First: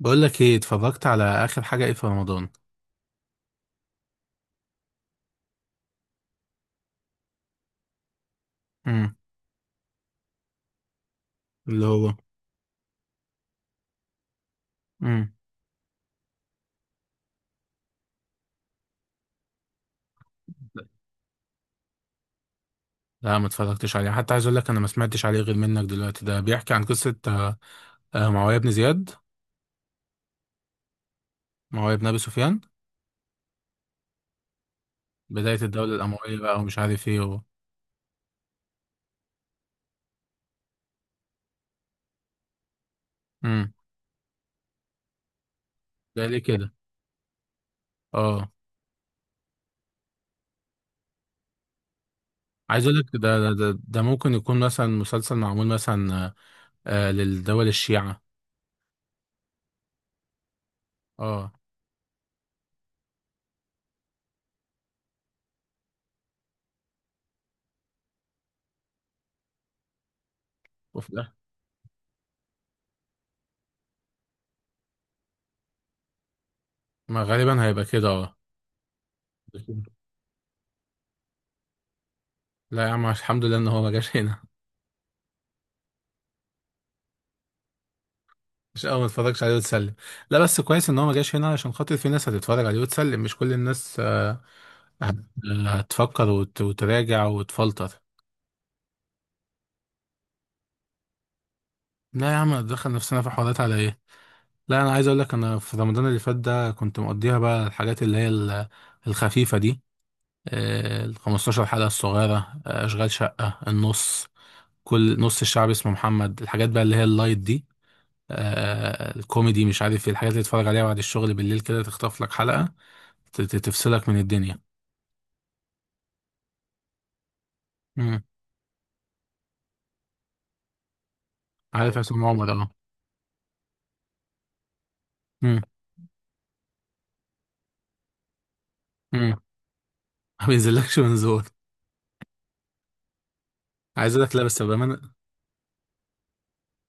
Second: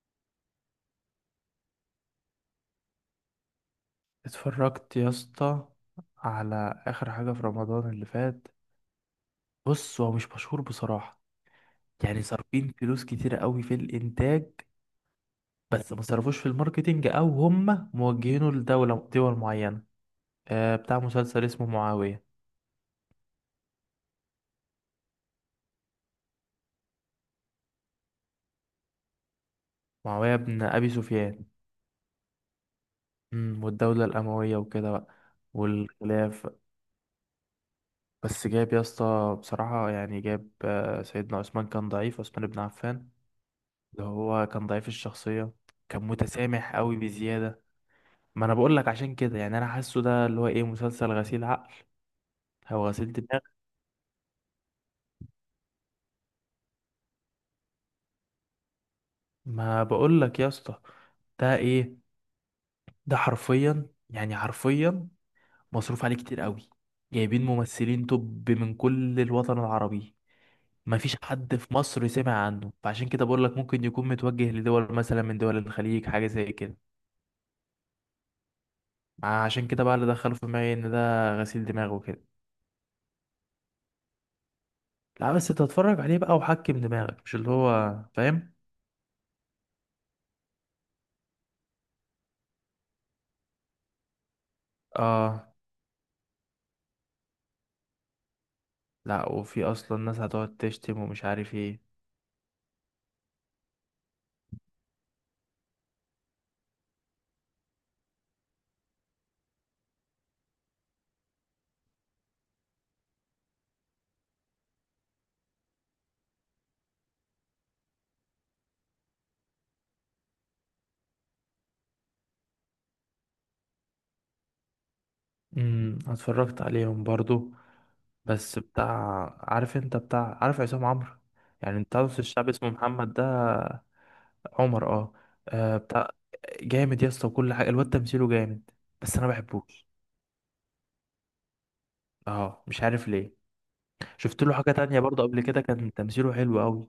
بقول لك ايه اتفرجت على اخر حاجه ايه في رمضان؟ اتفرجت يا اسطى على اخر حاجة في رمضان اللي فات. امم. بص، هو مش مشهور بصراحة. اللي هو؟ يعني صارفين فلوس كتيرة قوي في الانتاج، امم. بس ما صرفوش في الماركتينج، او هم موجهينه لدولة دول معينة. بتاع مسلسل اسمه معاوية. لا ما اتفرجتش عليه، حتى عايز اقول لك انا ما سمعتش عليه غير منك دلوقتي. ده بيحكي عن قصه. معاويه بن زياد، معاوية بن ابي سفيان. معاويه بن ابي سفيان. والدولة الاموية وكده بقى. بدايه الدوله الامويه والخلاف. بقى ومش عارف ايه بس جاب يا اسطى بصراحة، يعني جاب سيدنا عثمان كان ضعيف، عثمان بن عفان. امم. اللي هو كان ضعيف الشخصية، كان ده ليه كده؟ متسامح قوي بزيادة. ما اه. انا بقول لك عشان كده، يعني انا حاسه ده اللي هو ايه، مسلسل غسيل عقل عايز او اقول لك غسيل ده دماغ. ده ده, ده ممكن يكون مثلا مسلسل معمول مثلا. للدول الشيعه. ما بقول لك يا اسطى، اه. ده ايه؟ ده حرفيا يعني حرفيا مصروف عليه كتير قوي. جايبين ممثلين توب من كل الوطن العربي، ما وفي فيش الاخر حد في مصر سمع عنه، فعشان كده بقول لك ممكن يكون متوجه لدول مثلا من دول الخليج، حاجة زي كده. ما غالبا هيبقى كده، اه. عشان كده بقى اللي دخله في دماغي ان ده غسيل دماغ وكده. لا يا عم الحمد لله ان هو ما جاش هنا. لا بس تتفرج عليه بقى وحكم دماغك، مش اللي هو فاهم. مش اه، ما اتفرجش عليه وتسلم. لا بس كويس ان هو ما جاش هنا، عشان خاطر في ناس هتتفرج عليه وتسلم، مش كل الناس. هت- اه. هتفكر وتراجع وتفلتر. لا، وفي اصلا ناس هتقعد تشتم ومش عارف ايه. لا يا عم دخل نفسنا في حوارات على ايه. لا انا عايز اقول لك، انا في رمضان اللي فات ده كنت مقضيها بقى الحاجات اللي هي الخفيفة دي، ال 15 حلقة الصغيرة، اشغال شقة، النص، كل نص الشعب اسمه محمد، الحاجات بقى اللي هي اللايت دي، الكوميدي، مش عارف ايه، الحاجات اللي تتفرج عليها بعد الشغل بالليل كده، تخطف لك حلقة تفصلك من الدنيا. اتفرجت عليهم برضو. امم. بس بتاع، عارف انت بتاع، عارف عصام عمرو؟ يعني انت عارف عارف عصام الشعب عمر، اسمه اه. محمد ده. عمر، اه. امم. آه، بتاع جامد يا اسطى، وكل حاجه الواد تمثيله جامد، امم. بس انا بحبوش. ما بينزلكش منظور. اه، مش عارف ليه. عايز اقول لك، لا شفت له بس حاجه بامانه. تانية برضو، قبل كده كان تمثيله حلو قوي.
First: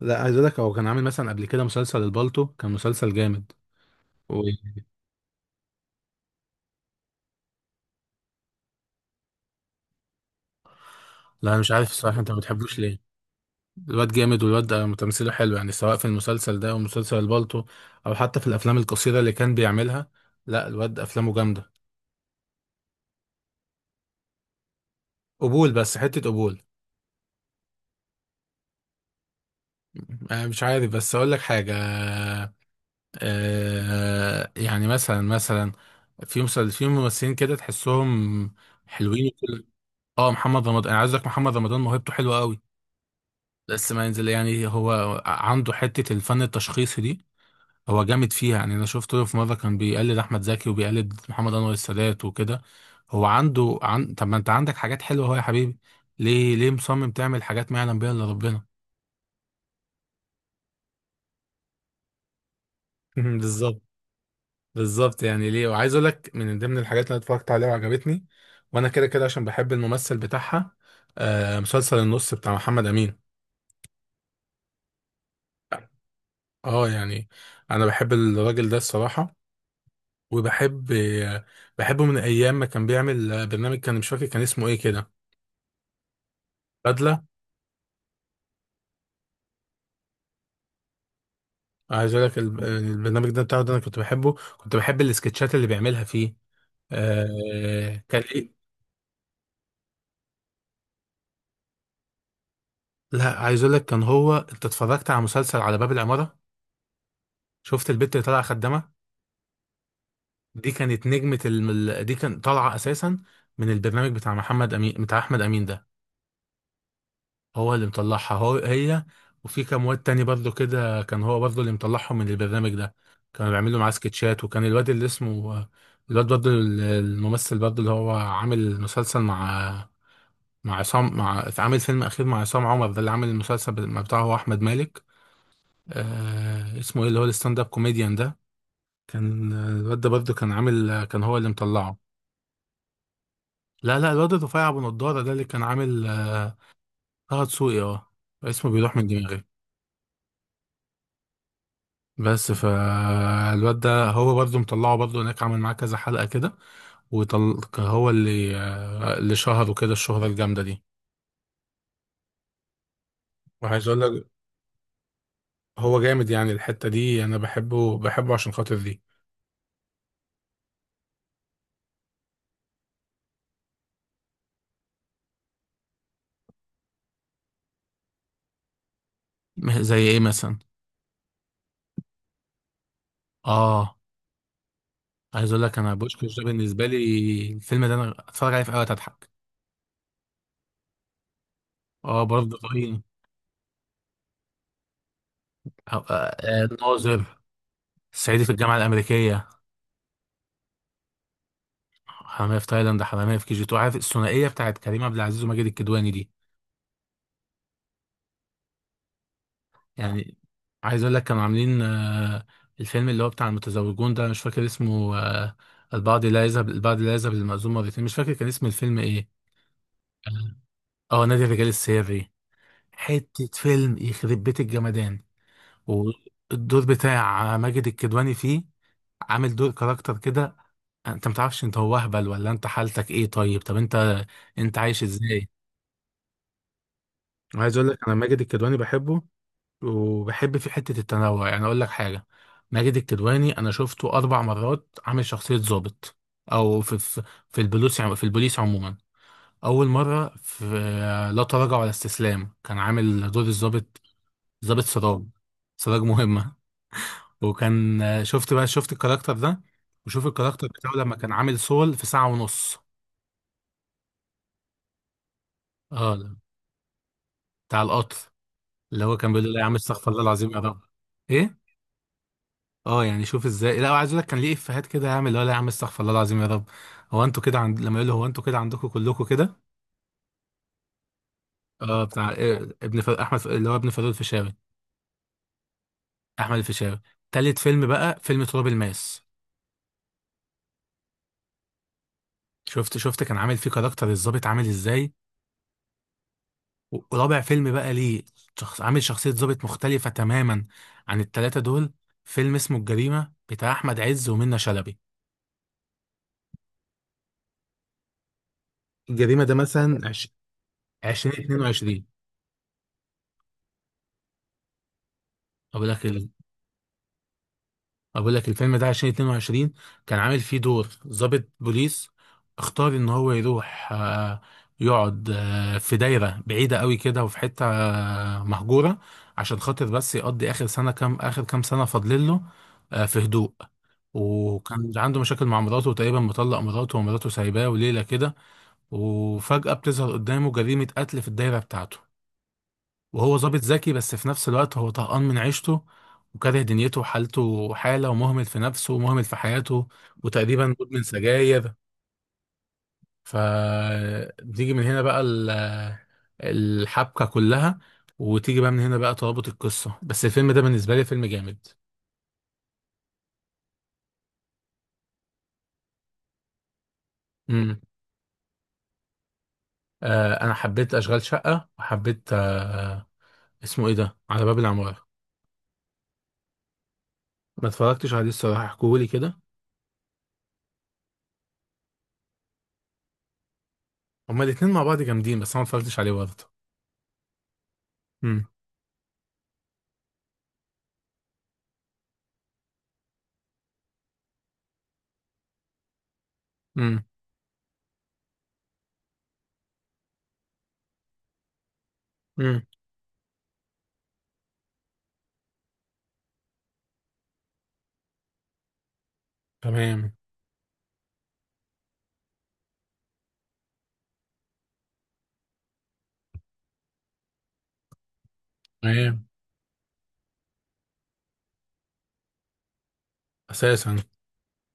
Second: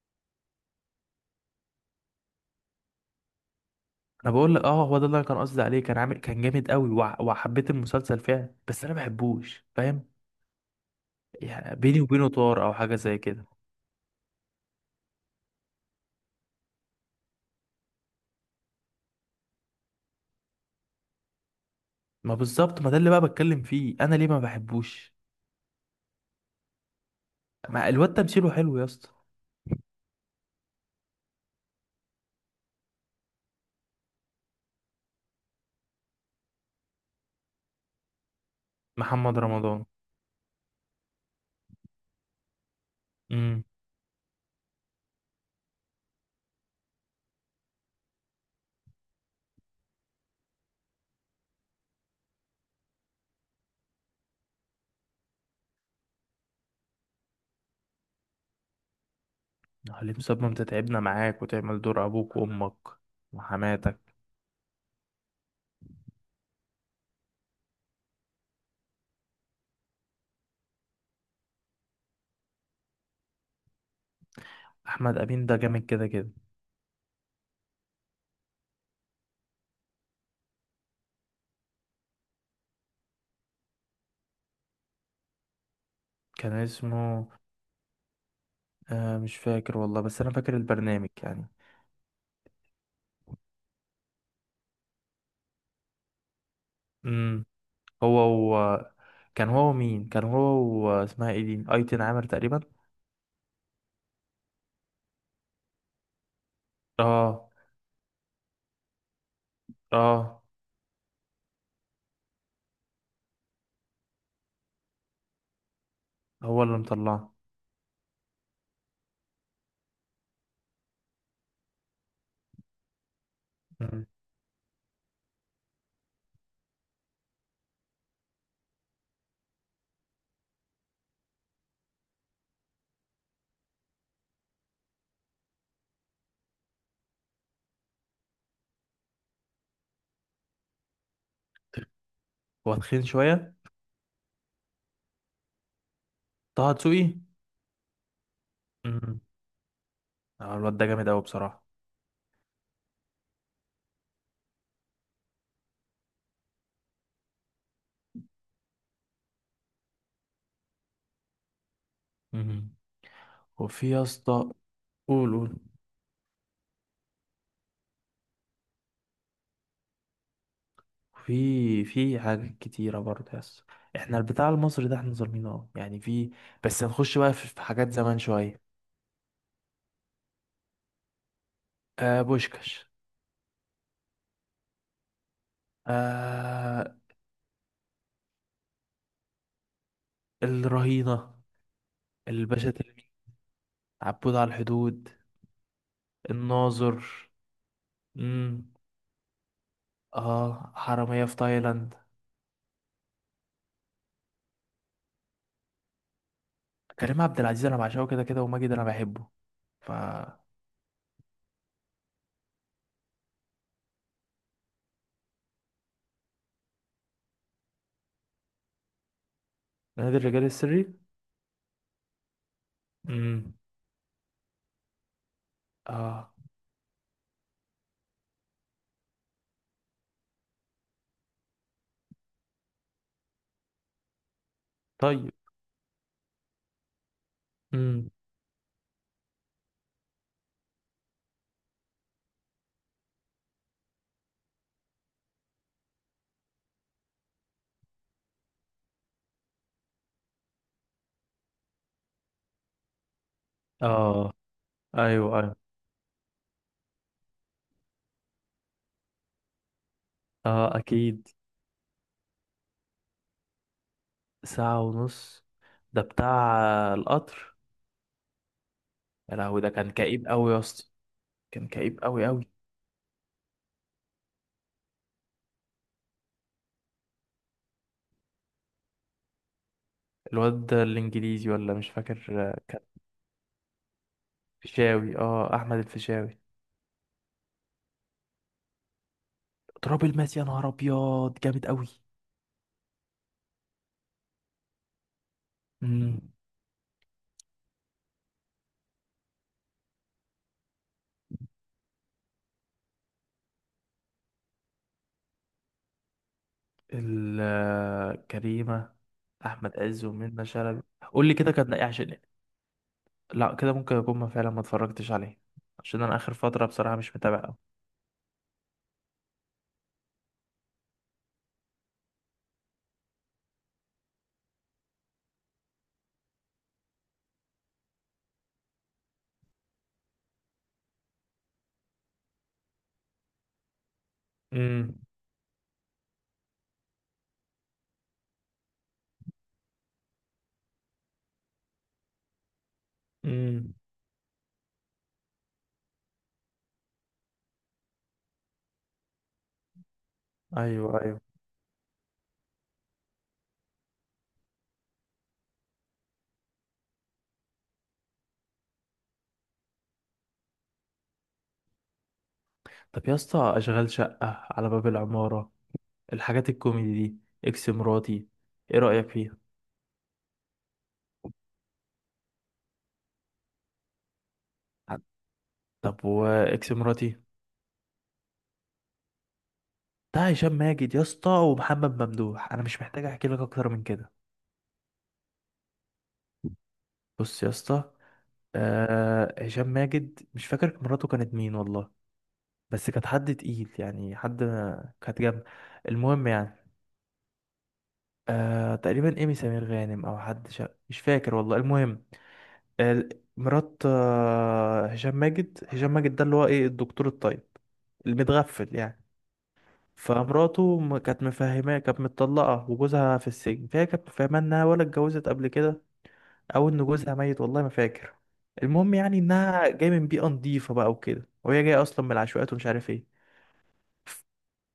لا عايز اقول لك هو كان عامل مثلا قبل كده مسلسل البالتو، كان مسلسل جامد انا و... بقول لك اه، هو ده اللي انا كان قصدي عليه، كان عامل كان جامد قوي، وع- وحبيت المسلسل فعلا، بس انا بحبوش، فاهم. لا انا مش يعني عارف بيني الصراحه، وبينه انت ما طار او بتحبوش حاجه ليه؟ زي كده. الواد جامد، والواد ده تمثيله حلو يعني، سواء في المسلسل ده او مسلسل البالتو، او حتى في الافلام القصيره اللي كان بيعملها. لا الواد افلامه جامده. ما بالظبط، ما ده اللي بقى بتكلم فيه، انا ليه ما بحبوش؟ قبول، بس حته قبول. ما الواد تمثيله حلو يا اسطى. أنا مش عارف، بس اقول لك حاجه، يعني مثلا، في ممثلين كده تحسهم حلوين محمد وكل. رمضان. اه محمد رمضان، انا عايز اقول لك محمد رمضان موهبته حلوه قوي، امم. بس ما ينزل يعني. هو عنده حته الفن التشخيصي دي، هو جامد فيها يعني. انا شفت له في مره كان بيقلد احمد زكي وبيقلد محمد انور السادات وكده. هو عنده طب ما انت عندك حاجات حلوه اهو يا حبيبي، ليه ليه مصمم تعمل حاجات ما يعلم بيها الا ربنا؟ حليم صبري، انت تعبنا معاك وتعمل دور ابوك وامك بالظبط. وحماتك. بالظبط. يعني ليه؟ وعايز اقول لك، من ضمن الحاجات اللي أنا اتفرجت عليها وعجبتني، وانا كده كده عشان بحب الممثل بتاعها، مسلسل النص بتاع محمد امين. احمد امين ده جامد كده كده. اه يعني انا بحب الراجل ده الصراحه، وبحب. بحبه من ايام ما كان بيعمل برنامج، كان مش فاكر كان اسمه ايه كده، كان بدله. اسمه... آه، مش فاكر والله، بس انا فاكر البرنامج يعني. عايز اقول لك البرنامج ده بتاعه ده، انا كنت بحبه، كنت بحب السكتشات اللي بيعملها فيه. امم. هو كان ايه؟ هو كان هو مين؟ كان هو... اسمها ايه دي؟ ايتن عامر تقريبا. لا عايز اقول لك، كان هو، انت اتفرجت على مسلسل على باب العماره؟ اه. شفت البت اللي طالعه خدامه؟ اه، دي كانت نجمة دي كان طالعة أساسا من البرنامج بتاع محمد أمين، بتاع أحمد أمين ده. هو اللي مطلعه. هو اللي مطلعها، هو هي. وفي كام واد تاني برضه كده كان هو برضه اللي مطلعهم من البرنامج ده. كانوا بيعملوا معاه امم. سكتشات، وكان الواد اللي اسمه، الواد برضه الممثل برضه، اللي هو عامل مسلسل مع، مع عصام مع عامل فيلم أخير مع عصام عمر ده اللي عامل المسلسل بتاعه، هو أحمد مالك. اسمه إيه اللي هو الستاند أب كوميديان ده؟ كان الواد ده برضه كان هو اللي مطلعه. هو تخين شويه. لا لا، الواد رفيع ابو نضاره ده، اللي كان عامل. طه دسوقي. طه دسوقي، اه. اسمه بيروح من امم. دماغي. الواد ده جامد قوي بصراحه. بس فالواد ده هو برضه مطلعه برضه، هناك عامل معاه كذا حلقة كده، هو اللي شهره كده الشهرة الجامدة دي. مهم. وعايز وفي اقول يا لك، اسطى. قول، قول. هو جامد يعني، الحتة دي انا بحبه بحبه عشان خاطر دي. في حاجات كتيرة برضه يا اسطى، احنا البتاع المصري ده احنا ظالمينه. اه، يعني في. بس هنخش بقى في حاجات زمان شوية. زي ايه مثلا؟ بوشكاش. اه عايز اقول لك، انا بوشكش ده بالنسبة آه لي الفيلم ده، انا اتفرج عليه في اوقات اضحك. الرهينة. اه برضه الباشا رهيب. تلميذ. عبود على الحدود. الناظر. الناظر، صعيدي في امم. الجامعة الأمريكية، اه، حرامية في تايلاند. حمامية في تايلاند، حمامية في كي جي 2. عارف الثنائية بتاعت كريم عبد العزيز وماجد الكدواني دي؟ كريم عبد العزيز انا بعشقه كده كده، وماجد انا بحبه. ف يعني عايز اقول لك، كانوا عاملين الفيلم اللي هو بتاع المتزوجون ده، مش فاكر اسمه. البعض لا يذهب للمأذون مرتين، مش فاكر كان اسم الفيلم ايه. نادي الرجال السري. اه نادي الرجال السري. حتة مم. فيلم يخرب بيت الجمدان. اه. والدور بتاع ماجد الكدواني فيه، عامل دور كاركتر كده، انت متعرفش انت هو اهبل ولا انت حالتك ايه. طيب طب انت عايش طيب. ازاي؟ عايز اقول لك، امم. انا ماجد الكدواني بحبه، وبحب في حتة التنوع يعني. أقول لك حاجة، ماجد الكدواني أنا شفته أربع مرات عامل شخصية ضابط، أو في في البوليس في البوليس عموما. أول مرة في لا تراجع ولا استسلام، كان عامل دور الضابط اه. ضابط سراج، ايوه، ايوه. سراج مهمة، وكان شفت الكاركتر ده. وشوف الكاركتر اه، بتاعه لما اكيد. كان عامل سول في ساعة ونص، ساعة ونص. ده اه، بتاع القطر. بتاع القطر، اللي هو كان يا بيقول له لا لهوي، يا ده عم كان استغفر الله كئيب العظيم قوي يا يا رب. اسطى. ايه؟ كان كئيب قوي قوي. اه يعني شوف ازاي. لا وعايز اقول لك، كان ليه افيهات كده يا عم، اللي هو لا يا عم استغفر الله العظيم يا رب، هو انتوا كده عند لما يقول له هو انتوا كده عندكم كلكم كده. الواد ده الانجليزي ولا مش اه، فاكر، بتاع إيه، كان... ابن ف... احمد ف- اللي هو ابن فاروق الفيشاوي، فيشاوي، اه، احمد الفيشاوي. احمد الفيشاوي. تالت فيلم بقى فيلم تراب الماس. تراب الماس، يا نهار ابيض جامد قوي. شفت كان عامل فيه كاركتر الظابط عامل ازاي. امم. ورابع فيلم بقى ليه، عامل شخصية ظابط مختلفة تماما عن التلاتة دول. فيلم اسمه الجريمة بتاع احمد عز ومنة شلبي. كريمة. الجريمة ده احمد مثلا عز ومنة شلبي. قول لي كده كان ايه، 2022. عشان... لا كده ممكن اكون ما فعلا ما اتفرجتش عليه، اقول عشان لك انا اخر فترة بصراحة مش متابع قوي. اقول لك، الفيلم ده 2022، كان عامل فيه دور ضابط بوليس، اختار ان هو يروح يقعد في دايرة بعيدة قوي كده، وفي حتة مهجورة، عشان خاطر بس يقضي اخر كام سنة فاضلين له، في هدوء. وكان امم. عنده مشاكل مع مراته، وتقريبا مطلق مراته، ومراته سايباه وليلة كده، وفجأة بتظهر قدامه جريمة قتل في الدايرة بتاعته. وهو ظابط امم. ذكي، بس في نفس الوقت هو طهقان من عيشته، وكاره دنيته، وحالته حالة، ومهمل في نفسه، ومهمل في حياته، وتقريبا ايوه، مدمن ايوه. سجاير. فتيجي من هنا بقى الحبكة كلها، وتيجي بقى من هنا بقى ترابط القصة. بس الفيلم ده بالنسبة لي فيلم جامد. طب يا اسطى، اشغال شقة، على باب العمارة، الحاجات الكوميدي دي، اكس امم. مراتي، ايه رأيك فيها؟ أنا حبيت أشغال شقة، وحبيت اسمه إيه ده، على باب العمارة. طب، واكس مراتي؟ ما اتفرجتش عليه الصراحة، احكولي كده. ده هشام ماجد يا اسطى ومحمد ممدوح، انا مش محتاج احكي لك اكتر من كده. هما الاتنين مع بعض جامدين، بس أنا ما اتفرجتش عليه برضه. بص يا اسطى، امم. هشام ماجد مش فاكر مراته كانت مين والله، بس كانت حد تقيل، يعني حد، كانت جنب. المهم يعني، امم. تقريبا ايمي سمير غانم او حد مش فاكر والله. المهم، امم. ال- مرات هشام ماجد ده اللي هو ايه، الدكتور الطيب المتغفل يعني. تمام. فمراته كانت مفهماه كانت متطلقة وجوزها في السجن، فهي كانت مفهماه انها ولا اتجوزت قبل كده، او ان جوزها ميت والله ما فاكر. المهم، يعني تمام. انها جاية من بيئة نضيفة بقى وكده، وهي جاية اصلا من العشوائيات ومش عارف ايه. اساسا. ف-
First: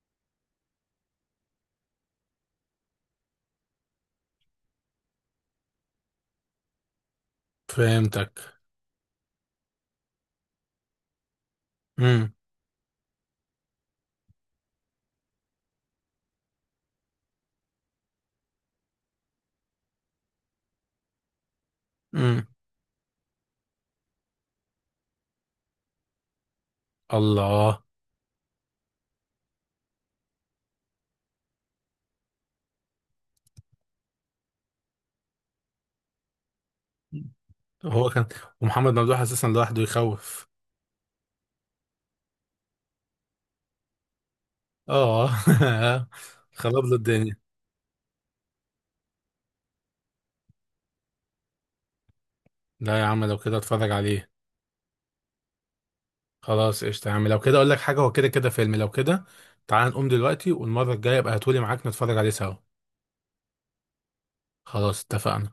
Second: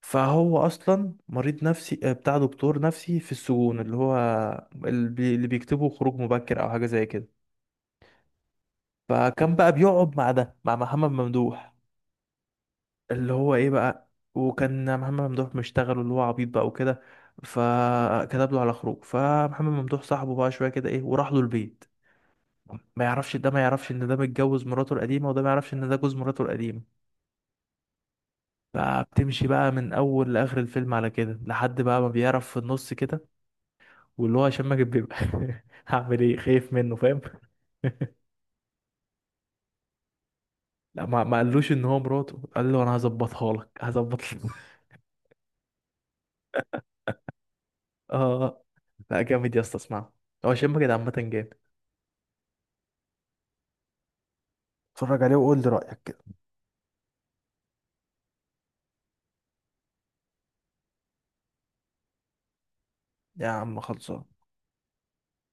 فهو اصلا مريض نفسي، بتاع دكتور نفسي في السجون، اللي هو اللي بيكتبوا خروج مبكر او حاجة زي كده. فهمتك. فكان بقى بيقعد مع ده، مع محمد ممدوح، امم. اللي هو ايه بقى. وكان محمد ممدوح مشتغل اللي هو عبيط بقى وكده، فكتب له على خروج، فمحمد ممدوح صاحبه بقى شويه كده ايه، وراح له البيت. امم. ما يعرفش ده، ما يعرفش ان ده متجوز مراته القديمه، وده ما يعرفش ان ده جوز مراته القديمه. الله. فبتمشي بقى من اول لاخر الفيلم على كده، لحد بقى ما بيعرف في النص كده، واللي هو هشام ماجد بيبقى هعمل ايه، خايف منه، فاهم؟ هو كان. ومحمد ممدوح اساسا لوحده يخوف. لا، ما قالوش ان هو مراته، قال له انا هظبطها لك، هظبط لك. اه. خرب له الدنيا. اه. لا، جامد يا اسطى، اسمعه، هو شم كده عامة جامد. لا يا عم لو كده اتفرج عليه. اتفرج عليه وقول لي رأيك كده. خلاص قشطة يا عم، لو كده اقول لك حاجه، هو كده كده فيلم، لو كده تعال نقوم دلوقتي، والمره الجايه ابقى هاتولي معاك نتفرج عليه سوا. يا عم خلصان. خلاص اتفقنا.